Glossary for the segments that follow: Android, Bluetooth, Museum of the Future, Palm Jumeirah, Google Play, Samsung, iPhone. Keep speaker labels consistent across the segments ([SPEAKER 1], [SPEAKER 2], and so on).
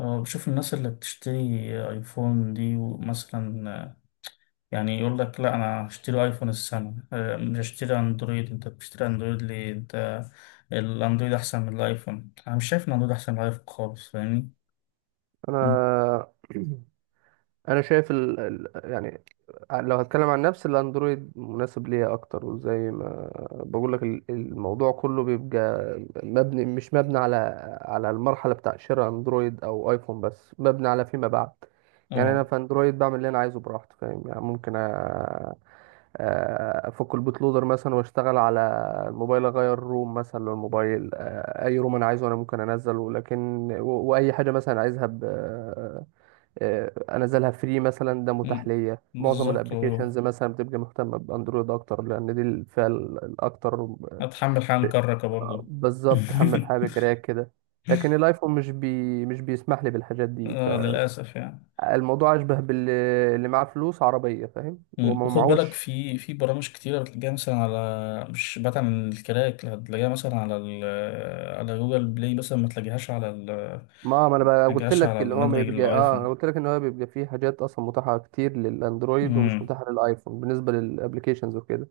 [SPEAKER 1] اه، بشوف الناس اللي بتشتري ايفون دي ومثلا يعني يقول لك: لا، انا هشتري ايفون السنة، مش هشتري اندرويد. انت بتشتري اندرويد ليه؟ انت الاندرويد احسن من الايفون؟ انا مش شايف ان الاندرويد احسن من الايفون خالص، فاهمني؟ م.
[SPEAKER 2] انا انا شايف يعني، لو هتكلم عن نفسي الاندرويد مناسب ليا اكتر، وزي ما بقول لك الموضوع كله بيبقى مش مبني على المرحله بتاع شراء اندرويد او ايفون، بس مبني على فيما بعد. يعني انا
[SPEAKER 1] اه.
[SPEAKER 2] في اندرويد بعمل اللي انا عايزه براحتي، فاهم؟ يعني ممكن افك البوت لودر مثلا، واشتغل على الموبايل، اغير روم مثلا للموبايل، اي روم انا عايزه انا ممكن انزله، لكن واي حاجه مثلا عايزها انزلها فري مثلا، ده
[SPEAKER 1] م.
[SPEAKER 2] متاح ليا. معظم
[SPEAKER 1] بالظبط،
[SPEAKER 2] الابلكيشنز
[SPEAKER 1] اه.
[SPEAKER 2] مثلا بتبقى مهتمه باندرويد اكتر، لان دي الفئه الاكتر.
[SPEAKER 1] اتحمل حال
[SPEAKER 2] في-
[SPEAKER 1] كركة برضو.
[SPEAKER 2] بالظبط، حمل حاجه بكراك كده، لكن الايفون مش بيسمح لي بالحاجات دي.
[SPEAKER 1] اه، للاسف يعني.
[SPEAKER 2] فالموضوع اشبه باللي، معاه فلوس عربيه، فاهم؟
[SPEAKER 1] مم.
[SPEAKER 2] وما
[SPEAKER 1] وخد بالك،
[SPEAKER 2] معهوش.
[SPEAKER 1] في برامج كتيرة بتلاقيها مثلا على، مش بعيد عن الكراك، لا، هتلاقيها مثلا على جوجل بلاي، مثلا
[SPEAKER 2] ما انا
[SPEAKER 1] ما
[SPEAKER 2] بقى قلت
[SPEAKER 1] تلاقيهاش
[SPEAKER 2] لك،
[SPEAKER 1] على
[SPEAKER 2] اللي هو ما
[SPEAKER 1] المدرج
[SPEAKER 2] يبقى اه انا
[SPEAKER 1] الآيفون.
[SPEAKER 2] قلت لك ان هو بيبقى فيه حاجات اصلا متاحه كتير للاندرويد، ومش
[SPEAKER 1] مم.
[SPEAKER 2] متاحه للايفون، بالنسبه للابلكيشنز وكده.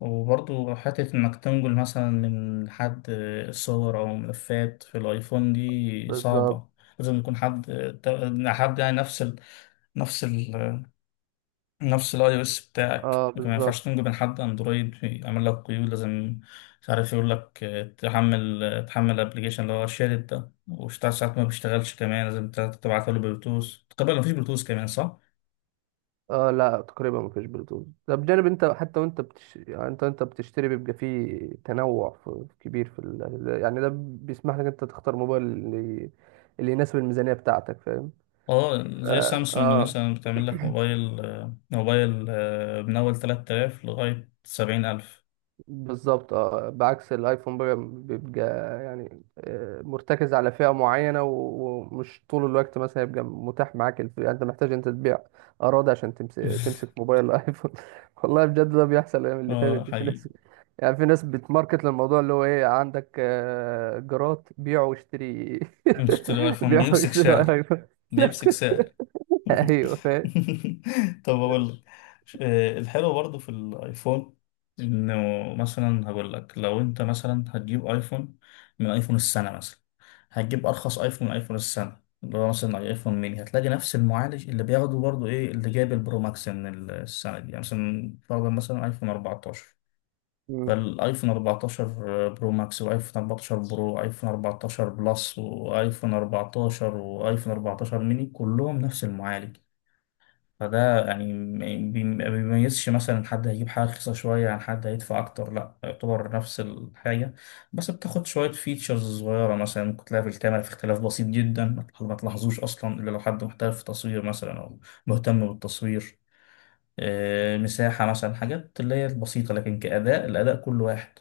[SPEAKER 1] وبرضو حتة إنك تنقل مثلا من حد صور أو ملفات في الآيفون دي
[SPEAKER 2] بالظبط.
[SPEAKER 1] صعبة. لازم يكون حد يعني نفس ال... نفس الاي او اس بتاعك،
[SPEAKER 2] اه
[SPEAKER 1] لكن ما ينفعش
[SPEAKER 2] بالظبط.
[SPEAKER 1] تنجو من حد اندرويد يعمل لك قيود. لازم مش عارف يقول لك: تحمل الابلكيشن اللي هو شارد ده وشتاع، ساعات ما بيشتغلش كمان، لازم تبعته له بلوتوث. تقريبا مفيش بلوتوث كمان، صح؟
[SPEAKER 2] اه لا، تقريبا ما فيش بلوتوث. ده بجانب، انت حتى وانت يعني انت بتشتري بيبقى فيه كبير في يعني ده بيسمح لك انت تختار موبايل اللي يناسب الميزانية بتاعتك، فاهم؟
[SPEAKER 1] اه. زي
[SPEAKER 2] اه,
[SPEAKER 1] سامسونج
[SPEAKER 2] آه
[SPEAKER 1] مثلا بتعمل لك موبايل آه، موبايل آه، من اول 3000 لغاية 70000.
[SPEAKER 2] بالظبط. اه بعكس الايفون بقى، بيبقى يعني آه مرتكز على فئة معينة، ومش طول الوقت مثلا يبقى متاح معاك يعني انت محتاج انت تبيع اراضي عشان تمسك موبايل الايفون. والله بجد ده بيحصل الايام اللي فاتت
[SPEAKER 1] اه،
[SPEAKER 2] دي. في
[SPEAKER 1] حقيقي.
[SPEAKER 2] ناس، يعني في ناس بتماركت للموضوع اللي هو ايه، عندك جرات بيع واشتري.
[SPEAKER 1] مش تشتري ايفون،
[SPEAKER 2] بيع
[SPEAKER 1] بيمسك
[SPEAKER 2] واشتري على
[SPEAKER 1] سعر.
[SPEAKER 2] الايفون. لا،
[SPEAKER 1] بيمسك سعر.
[SPEAKER 2] ايوه فاهم.
[SPEAKER 1] طب اقول لك، الحلو برضو في الايفون انه مثلا، هقول لك: لو انت مثلا هتجيب ايفون من ايفون السنه، مثلا هتجيب ارخص ايفون من ايفون السنه، اللي هو مثلا ايفون ميني، هتلاقي نفس المعالج اللي بياخده برضو ايه اللي جايب البرو ماكس من السنه دي. يعني مثلا فرضا، مثلا ايفون 14،
[SPEAKER 2] مم.
[SPEAKER 1] فالايفون 14 برو ماكس، وايفون 14 برو، وايفون 14 بلس، وايفون 14، وايفون 14 ميني، كلهم نفس المعالج. فده يعني ما بيميزش مثلا حد هيجيب حاجة رخيصة شوية عن حد هيدفع أكتر، لأ، يعتبر نفس الحاجة، بس بتاخد شوية فيتشرز صغيرة. مثلا ممكن تلاقي في الكاميرا في اختلاف بسيط جدا ما تلاحظوش أصلا إلا لو حد محترف في التصوير مثلا، أو مهتم بالتصوير. مساحة مثلا، حاجات اللي هي البسيطة، لكن كأداء الأداء كل واحد.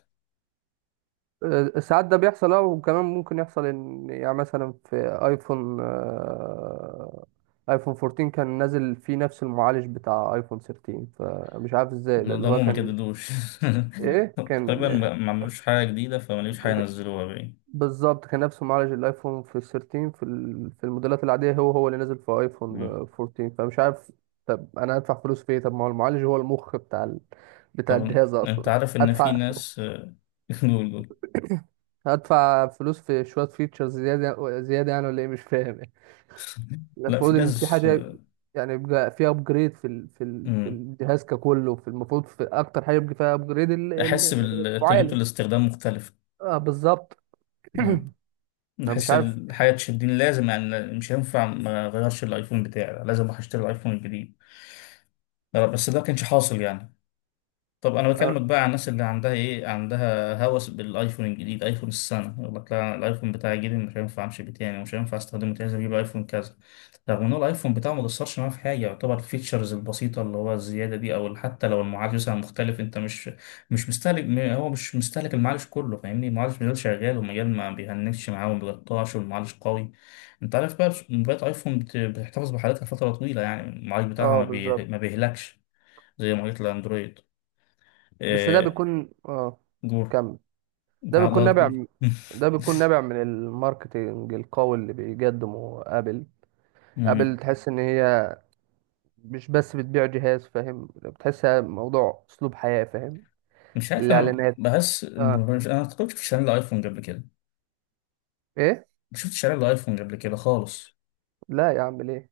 [SPEAKER 2] آه، ساعات ده بيحصل. اه وكمان ممكن يحصل ان يعني مثلا في ايفون ايفون 14 كان نازل فيه نفس المعالج بتاع ايفون 13، فمش عارف ازاي ده اللي هو
[SPEAKER 1] نظامهم ما
[SPEAKER 2] كان.
[SPEAKER 1] جددوش.
[SPEAKER 2] ايه كان؟
[SPEAKER 1] تقريبا ما عملوش حاجة جديدة، فما لقوش حاجة ينزلوها بقى.
[SPEAKER 2] بالظبط، كان نفس معالج الايفون في 13، في في الموديلات العاديه، هو هو اللي نزل في ايفون
[SPEAKER 1] مم.
[SPEAKER 2] 14، فمش عارف طب انا هدفع فلوس في ايه؟ طب ما هو المعالج هو المخ بتاع بتاع
[SPEAKER 1] طب
[SPEAKER 2] الجهاز
[SPEAKER 1] انت
[SPEAKER 2] اصلا.
[SPEAKER 1] عارف ان في
[SPEAKER 2] هدفع
[SPEAKER 1] ناس. جول.
[SPEAKER 2] هدفع فلوس في شويه فيتشرز زياده زياده يعني؟ ولا ايه، مش فاهم يعني.
[SPEAKER 1] لا، في
[SPEAKER 2] المفروض ان في
[SPEAKER 1] ناس.
[SPEAKER 2] حاجه يعني، يبقى في ابجريد في في
[SPEAKER 1] مم.
[SPEAKER 2] الجهاز ككله. في المفروض، في اكتر حاجه يبقى فيها ابجريد
[SPEAKER 1] احس تجربة
[SPEAKER 2] المعالج.
[SPEAKER 1] الاستخدام مختلفة.
[SPEAKER 2] اه بالظبط.
[SPEAKER 1] مم.
[SPEAKER 2] انا مش
[SPEAKER 1] نحس
[SPEAKER 2] عارف.
[SPEAKER 1] الحياة تشدني، لازم يعني مش هينفع ما اغيرش الايفون بتاعي، لازم اروح اشتري الايفون الجديد. بس ده كانش حاصل يعني. طب انا
[SPEAKER 2] اه،
[SPEAKER 1] بكلمك بقى عن الناس اللي عندها هوس بالايفون الجديد، ايفون السنه، يقول لك: لا، الايفون بتاعي الجديد مش هينفع امشي بيه تاني، ومش هينفع استخدمه تاني، لازم اجيب ايفون كذا. رغم ان هو الايفون بتاعه ما قصرش معاه في حاجه، يعتبر الفيتشرز البسيطه اللي هو الزياده دي، او حتى لو المعالج مثلا مختلف، انت مش مستهلك هو مش مستهلك المعالج كله، فاهمني؟ المعالج مازال شغال، والمجال ما بيهنكش معاه وما بيقطعش، والمعالج قوي. انت عارف بقى موبايلات ايفون بتحتفظ بحالتها فتره طويله. يعني المعالج بتاعها
[SPEAKER 2] آه بالظبط.
[SPEAKER 1] ما بيهلكش زي معالجات الاندرويد.
[SPEAKER 2] بس ده
[SPEAKER 1] آه،
[SPEAKER 2] بيكون اه،
[SPEAKER 1] جور.
[SPEAKER 2] كمل. ده بيكون
[SPEAKER 1] بعضها
[SPEAKER 2] نابع
[SPEAKER 1] جور.
[SPEAKER 2] ده بيكون نابع من الماركتينج القوي اللي بيقدمه ابل. ابل
[SPEAKER 1] مم.
[SPEAKER 2] تحس ان هي مش بس بتبيع جهاز، فاهم؟ بتحسها موضوع اسلوب حياة، فاهم؟
[SPEAKER 1] مش عارف، انا
[SPEAKER 2] الاعلانات.
[SPEAKER 1] بحس
[SPEAKER 2] اه.
[SPEAKER 1] مش. انا ما كنتش في شارع الايفون قبل كده،
[SPEAKER 2] ايه.
[SPEAKER 1] ما شفتش شارع الايفون قبل كده خالص.
[SPEAKER 2] لا يا عم، ليه؟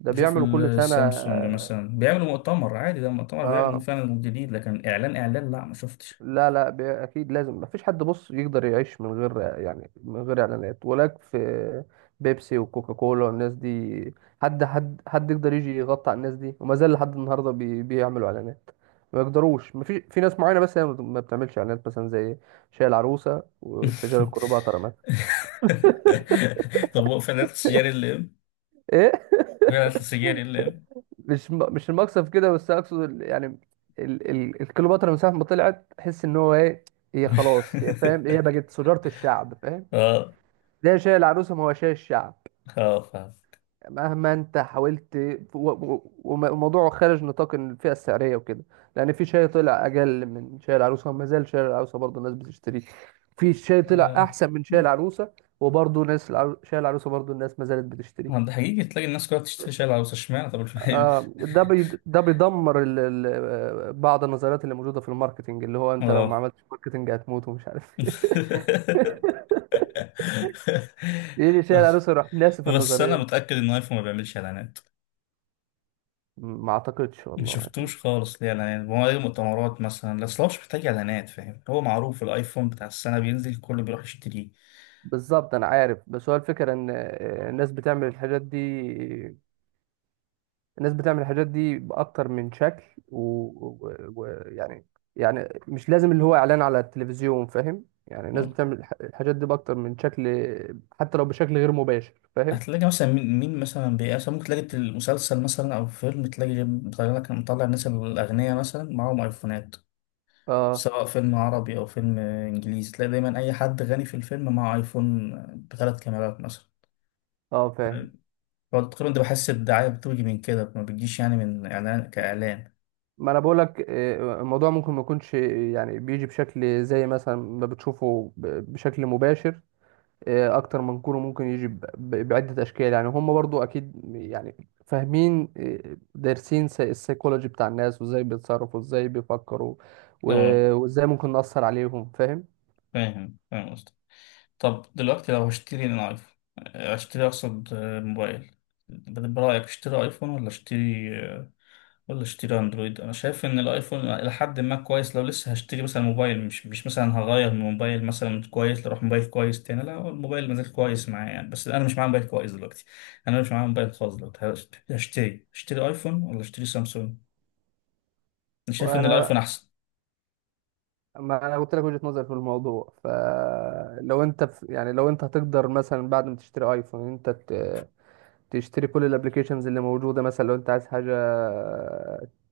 [SPEAKER 2] ده
[SPEAKER 1] بشوف
[SPEAKER 2] بيعملوا كل سنة،
[SPEAKER 1] السامسونج
[SPEAKER 2] اه.
[SPEAKER 1] مثلا بيعملوا مؤتمر عادي، ده مؤتمر بيعلن
[SPEAKER 2] آه.
[SPEAKER 1] فعلا جديد، لكن اعلان اعلان، لا ما شفتش.
[SPEAKER 2] لا لا، اكيد لازم. مفيش حد بص يقدر يعيش من غير، يعني من غير اعلانات. ولاك في بيبسي وكوكا كولا والناس دي، حد يقدر يجي يغطي على الناس دي؟ وما زال لحد النهارده بيعملوا اعلانات. ما يقدروش. مفيش، في ناس معينه بس هي ما بتعملش اعلانات، مثلا زي شاي العروسه والسجاير الكليوباترا مثلا.
[SPEAKER 1] طب هو فعلا السجاري اللي ام
[SPEAKER 2] ايه.
[SPEAKER 1] فعلا السجاري اللي ام.
[SPEAKER 2] مش المقصد في كده، بس اقصد يعني الكليوباترا من ساعه ما طلعت تحس ان هو ايه، هي خلاص، هي فاهم، هي بقت سجاره الشعب، فاهم؟
[SPEAKER 1] اه.
[SPEAKER 2] ده شاي العروسه، ما هو شاي الشعب،
[SPEAKER 1] اه فاهم
[SPEAKER 2] مهما انت حاولت. والموضوع خارج نطاق الفئه السعريه وكده، لان في شاي طلع اجل من شاي العروسه، وما زال شاي العروسه برضه الناس بتشتريه. في شاي طلع
[SPEAKER 1] آه،
[SPEAKER 2] احسن من شاي العروسه، وبرضه ناس شاي العروسه برضه الناس ما زالت
[SPEAKER 1] ما ده
[SPEAKER 2] بتشتريه.
[SPEAKER 1] حقيقي تلاقي الناس كلها بتشتري شاي العروسة اشمعنى طب الفيل
[SPEAKER 2] آه، ده ده بيدمر ال... ال... آه، بعض النظريات اللي موجوده في الماركتنج، اللي هو انت لو ما
[SPEAKER 1] اه
[SPEAKER 2] عملتش ماركتنج هتموت ومش عارف ايه. بيجي شاي العروسه يروح ناسف
[SPEAKER 1] بس
[SPEAKER 2] النظريه
[SPEAKER 1] انا
[SPEAKER 2] دي.
[SPEAKER 1] متاكد ان ايفون ما بيعملش اعلانات.
[SPEAKER 2] ما اعتقدش
[SPEAKER 1] ما
[SPEAKER 2] والله.
[SPEAKER 1] شفتوش خالص ليه اعلانات، هو ايه مؤتمرات مثلا. اصل هو مش محتاج اعلانات، فاهم؟ هو معروف، الايفون بتاع السنه بينزل الكل بيروح يشتريه.
[SPEAKER 2] بالظبط انا عارف، بس هو الفكره ان الناس بتعمل الحاجات دي. الناس بتعمل الحاجات دي باكتر من شكل، ويعني يعني، يعني مش لازم اللي هو اعلان على التلفزيون، فاهم؟ يعني الناس بتعمل الحاجات دي باكتر من شكل، حتى لو بشكل غير مباشر، فاهم؟
[SPEAKER 1] هتلاقي مثلا مين مثلا مثلا، ممكن تلاقي المسلسل مثلا او فيلم، تلاقي مطلع الناس الاغنياء مثلا معاهم ايفونات،
[SPEAKER 2] اه.
[SPEAKER 1] سواء فيلم عربي او فيلم انجليزي، تلاقي دايما اي حد غني في الفيلم معاه ايفون بثلاث كاميرات مثلا.
[SPEAKER 2] اه فاهم.
[SPEAKER 1] هو تقريبا ده، بحس الدعاية بتيجي من كده، ما بتجيش يعني من إعلان كإعلان.
[SPEAKER 2] ما انا بقولك الموضوع ممكن ما يكونش، يعني بيجي بشكل زي مثلا ما بتشوفه بشكل مباشر. اكتر من كوره ممكن يجي بعده اشكال، يعني هم برضو اكيد يعني فاهمين، دارسين السيكولوجي بتاع الناس، وازاي بيتصرفوا وازاي بيفكروا
[SPEAKER 1] اه
[SPEAKER 2] وازاي ممكن نأثر عليهم، فاهم؟
[SPEAKER 1] فاهم، فاهم قصدك. طب دلوقتي، لو هشتري ان ايفون، اشتري اقصد موبايل، برأيك اشتري ايفون ولا اشتري اندرويد؟ انا شايف ان الايفون الى حد ما كويس، لو لسه هشتري مثلا موبايل، مش مثلا هغير من موبايل مثلا كويس لروح موبايل كويس تاني. لا، هو الموبايل مازال كويس معايا يعني، بس انا مش معايا موبايل كويس دلوقتي. انا مش معايا موبايل خالص دلوقتي. اشتري ايفون ولا اشتري سامسونج؟ انا شايف ان
[SPEAKER 2] وانا
[SPEAKER 1] الايفون احسن.
[SPEAKER 2] ما انا قلت لك وجهة نظري في الموضوع. فلو انت في، يعني لو انت هتقدر مثلا بعد ما تشتري ايفون انت تشتري كل الابلكيشنز اللي موجوده، مثلا لو انت عايز حاجه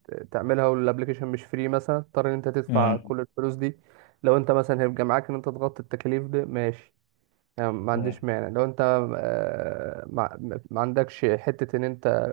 [SPEAKER 2] تعملها والابلكيشن مش فري مثلا، تضطر ان انت تدفع
[SPEAKER 1] امم.
[SPEAKER 2] كل الفلوس دي. لو انت مثلا هيبقى معاك ان انت تغطي التكاليف دي، ماشي. يعني ما
[SPEAKER 1] اه.
[SPEAKER 2] عنديش مانع. لو انت ما عندكش حتة ان انت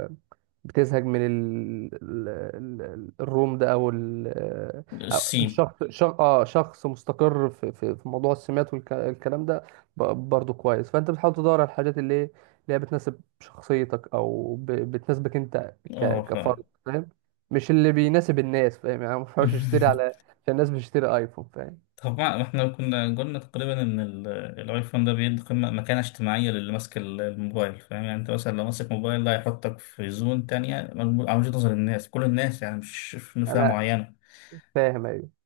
[SPEAKER 2] بتزهق من الروم ده، او ال... آه، أو انت
[SPEAKER 1] السين.
[SPEAKER 2] شخص مستقر في موضوع السمات والكلام ده، ب- برضه كويس. فانت بتحاول تدور على الحاجات اللي ايه، اللي هي بتناسب شخصيتك، او بتناسبك انت
[SPEAKER 1] اه
[SPEAKER 2] كفرد،
[SPEAKER 1] فعلا.
[SPEAKER 2] فاهم؟ مش اللي بيناسب الناس، فاهم؟ يعني ما ينفعش اشتري على عشان الناس بتشتري ايفون، فاهم؟
[SPEAKER 1] طبعا احنا كنا قلنا تقريبا ان الايفون ده بيدي قيمة، مكانة اجتماعية للي ماسك الموبايل. فاهم يعني؟ انت مثلا لو ماسك موبايل ده هيحطك في زون تانية على وجهة نظر الناس، كل الناس يعني، مش في فئة
[SPEAKER 2] انا
[SPEAKER 1] معينة.
[SPEAKER 2] فاهم ايوه،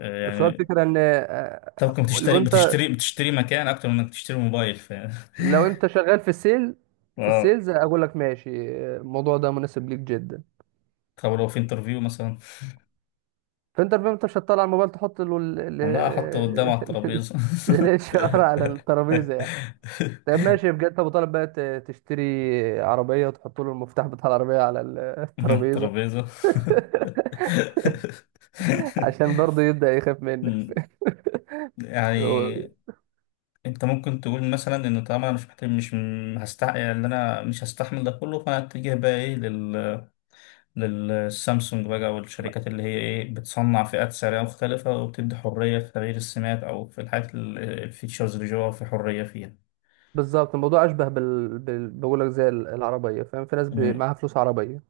[SPEAKER 2] بس هو
[SPEAKER 1] يعني.
[SPEAKER 2] الفكرة ان آه.
[SPEAKER 1] طب ممكن
[SPEAKER 2] لو انت
[SPEAKER 1] بتشتري مكان اكتر من انك تشتري موبايل، فاهم؟
[SPEAKER 2] لو انت شغال في في
[SPEAKER 1] اه.
[SPEAKER 2] السيلز، اقول لك ماشي. آه، الموضوع ده مناسب ليك جدا.
[SPEAKER 1] طب لو في انترفيو مثلا،
[SPEAKER 2] فانت الفيلم انت مش هتطلع الموبايل تحط له
[SPEAKER 1] والله احطه قدام على الترابيزة.
[SPEAKER 2] الاتش ار على الترابيزة يعني. طب ماشي بجد، ابو طالب بقى تشتري عربية وتحط له المفتاح بتاع العربية على الترابيزة،
[SPEAKER 1] الترابيزة.
[SPEAKER 2] عشان برضه يبدأ يخاف منك.
[SPEAKER 1] أمم،
[SPEAKER 2] هو-
[SPEAKER 1] يعني، انت ممكن تقول مثلا ان طالما انا مش محتاج مش م- هستع يعني ان انا مش هستحمل ده كله، فانا اتجه بقى ايه للسامسونج بقى، والشركات اللي هي ايه بتصنع فئات سعرية مختلفة، وبتدي حرية في تغيير السمات او في الحاجات الفيتشرز اللي جوه في حرية فيها.
[SPEAKER 2] بالظبط، الموضوع اشبه بقول لك زي العربية، فاهم؟ في ناس
[SPEAKER 1] أمم.
[SPEAKER 2] معاها فلوس عربية،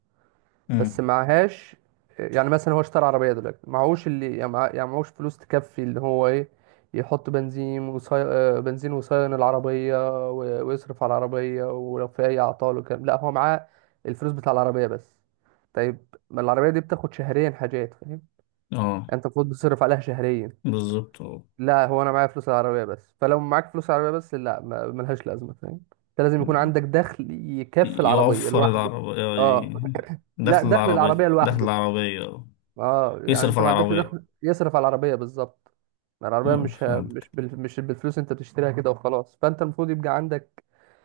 [SPEAKER 2] بس
[SPEAKER 1] أمم.
[SPEAKER 2] معهاش. يعني مثلا هو اشترى عربية دلوقتي، معهوش اللي يعني يعني معهوش فلوس تكفي، اللي هو ايه، يحط بنزين وصي... آه، بنزين وصيان العربية ويصرف على العربية ولو في أي أعطال وكلام. لا، هو معاه الفلوس بتاع العربية بس. طيب، ما العربية دي بتاخد شهريا حاجات، فاهم يعني؟
[SPEAKER 1] اه،
[SPEAKER 2] أنت المفروض بتصرف عليها شهريا.
[SPEAKER 1] بالظبط، آه.
[SPEAKER 2] لا، هو أنا معايا فلوس العربية بس، فلو معاك فلوس العربية بس لا ملهاش لازمة، فاهم؟ أنت لازم يكون
[SPEAKER 1] أمم.
[SPEAKER 2] عندك دخل يكفي العربية
[SPEAKER 1] يوفر
[SPEAKER 2] لوحده.
[SPEAKER 1] العربية.
[SPEAKER 2] اه. لا،
[SPEAKER 1] دخل
[SPEAKER 2] دخل العربية
[SPEAKER 1] العربية، دخل
[SPEAKER 2] لوحده.
[SPEAKER 1] العربية
[SPEAKER 2] اه يعني
[SPEAKER 1] يصرف
[SPEAKER 2] انت ما
[SPEAKER 1] على
[SPEAKER 2] عندكش
[SPEAKER 1] العربية.
[SPEAKER 2] دخل يصرف على العربيه، بالظبط. يعني العربيه
[SPEAKER 1] فهمت.
[SPEAKER 2] مش بالفلوس انت بتشتريها كده وخلاص، فانت المفروض يبقى عندك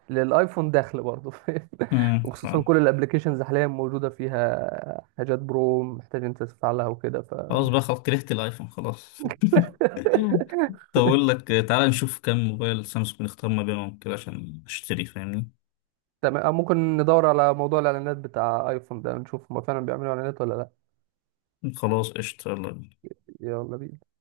[SPEAKER 2] للايفون دخل برضه، فاهم؟ وخصوصا
[SPEAKER 1] فهمت.
[SPEAKER 2] كل الابلكيشنز حاليا موجوده فيها حاجات برو محتاج انت تفعلها وكده، ف
[SPEAKER 1] خلاص بقى، خلاص كرهت الايفون خلاص. طب اقول لك، تعالى نشوف كم موبايل سامسونج نختار ما بينهم كده عشان اشتري، فاهمني؟
[SPEAKER 2] تمام ممكن ندور على موضوع الاعلانات بتاع ايفون ده، نشوف هما فعلا بيعملوا اعلانات ولا لا.
[SPEAKER 1] خلاص قشطة، يلا بينا.
[SPEAKER 2] يلا بينا.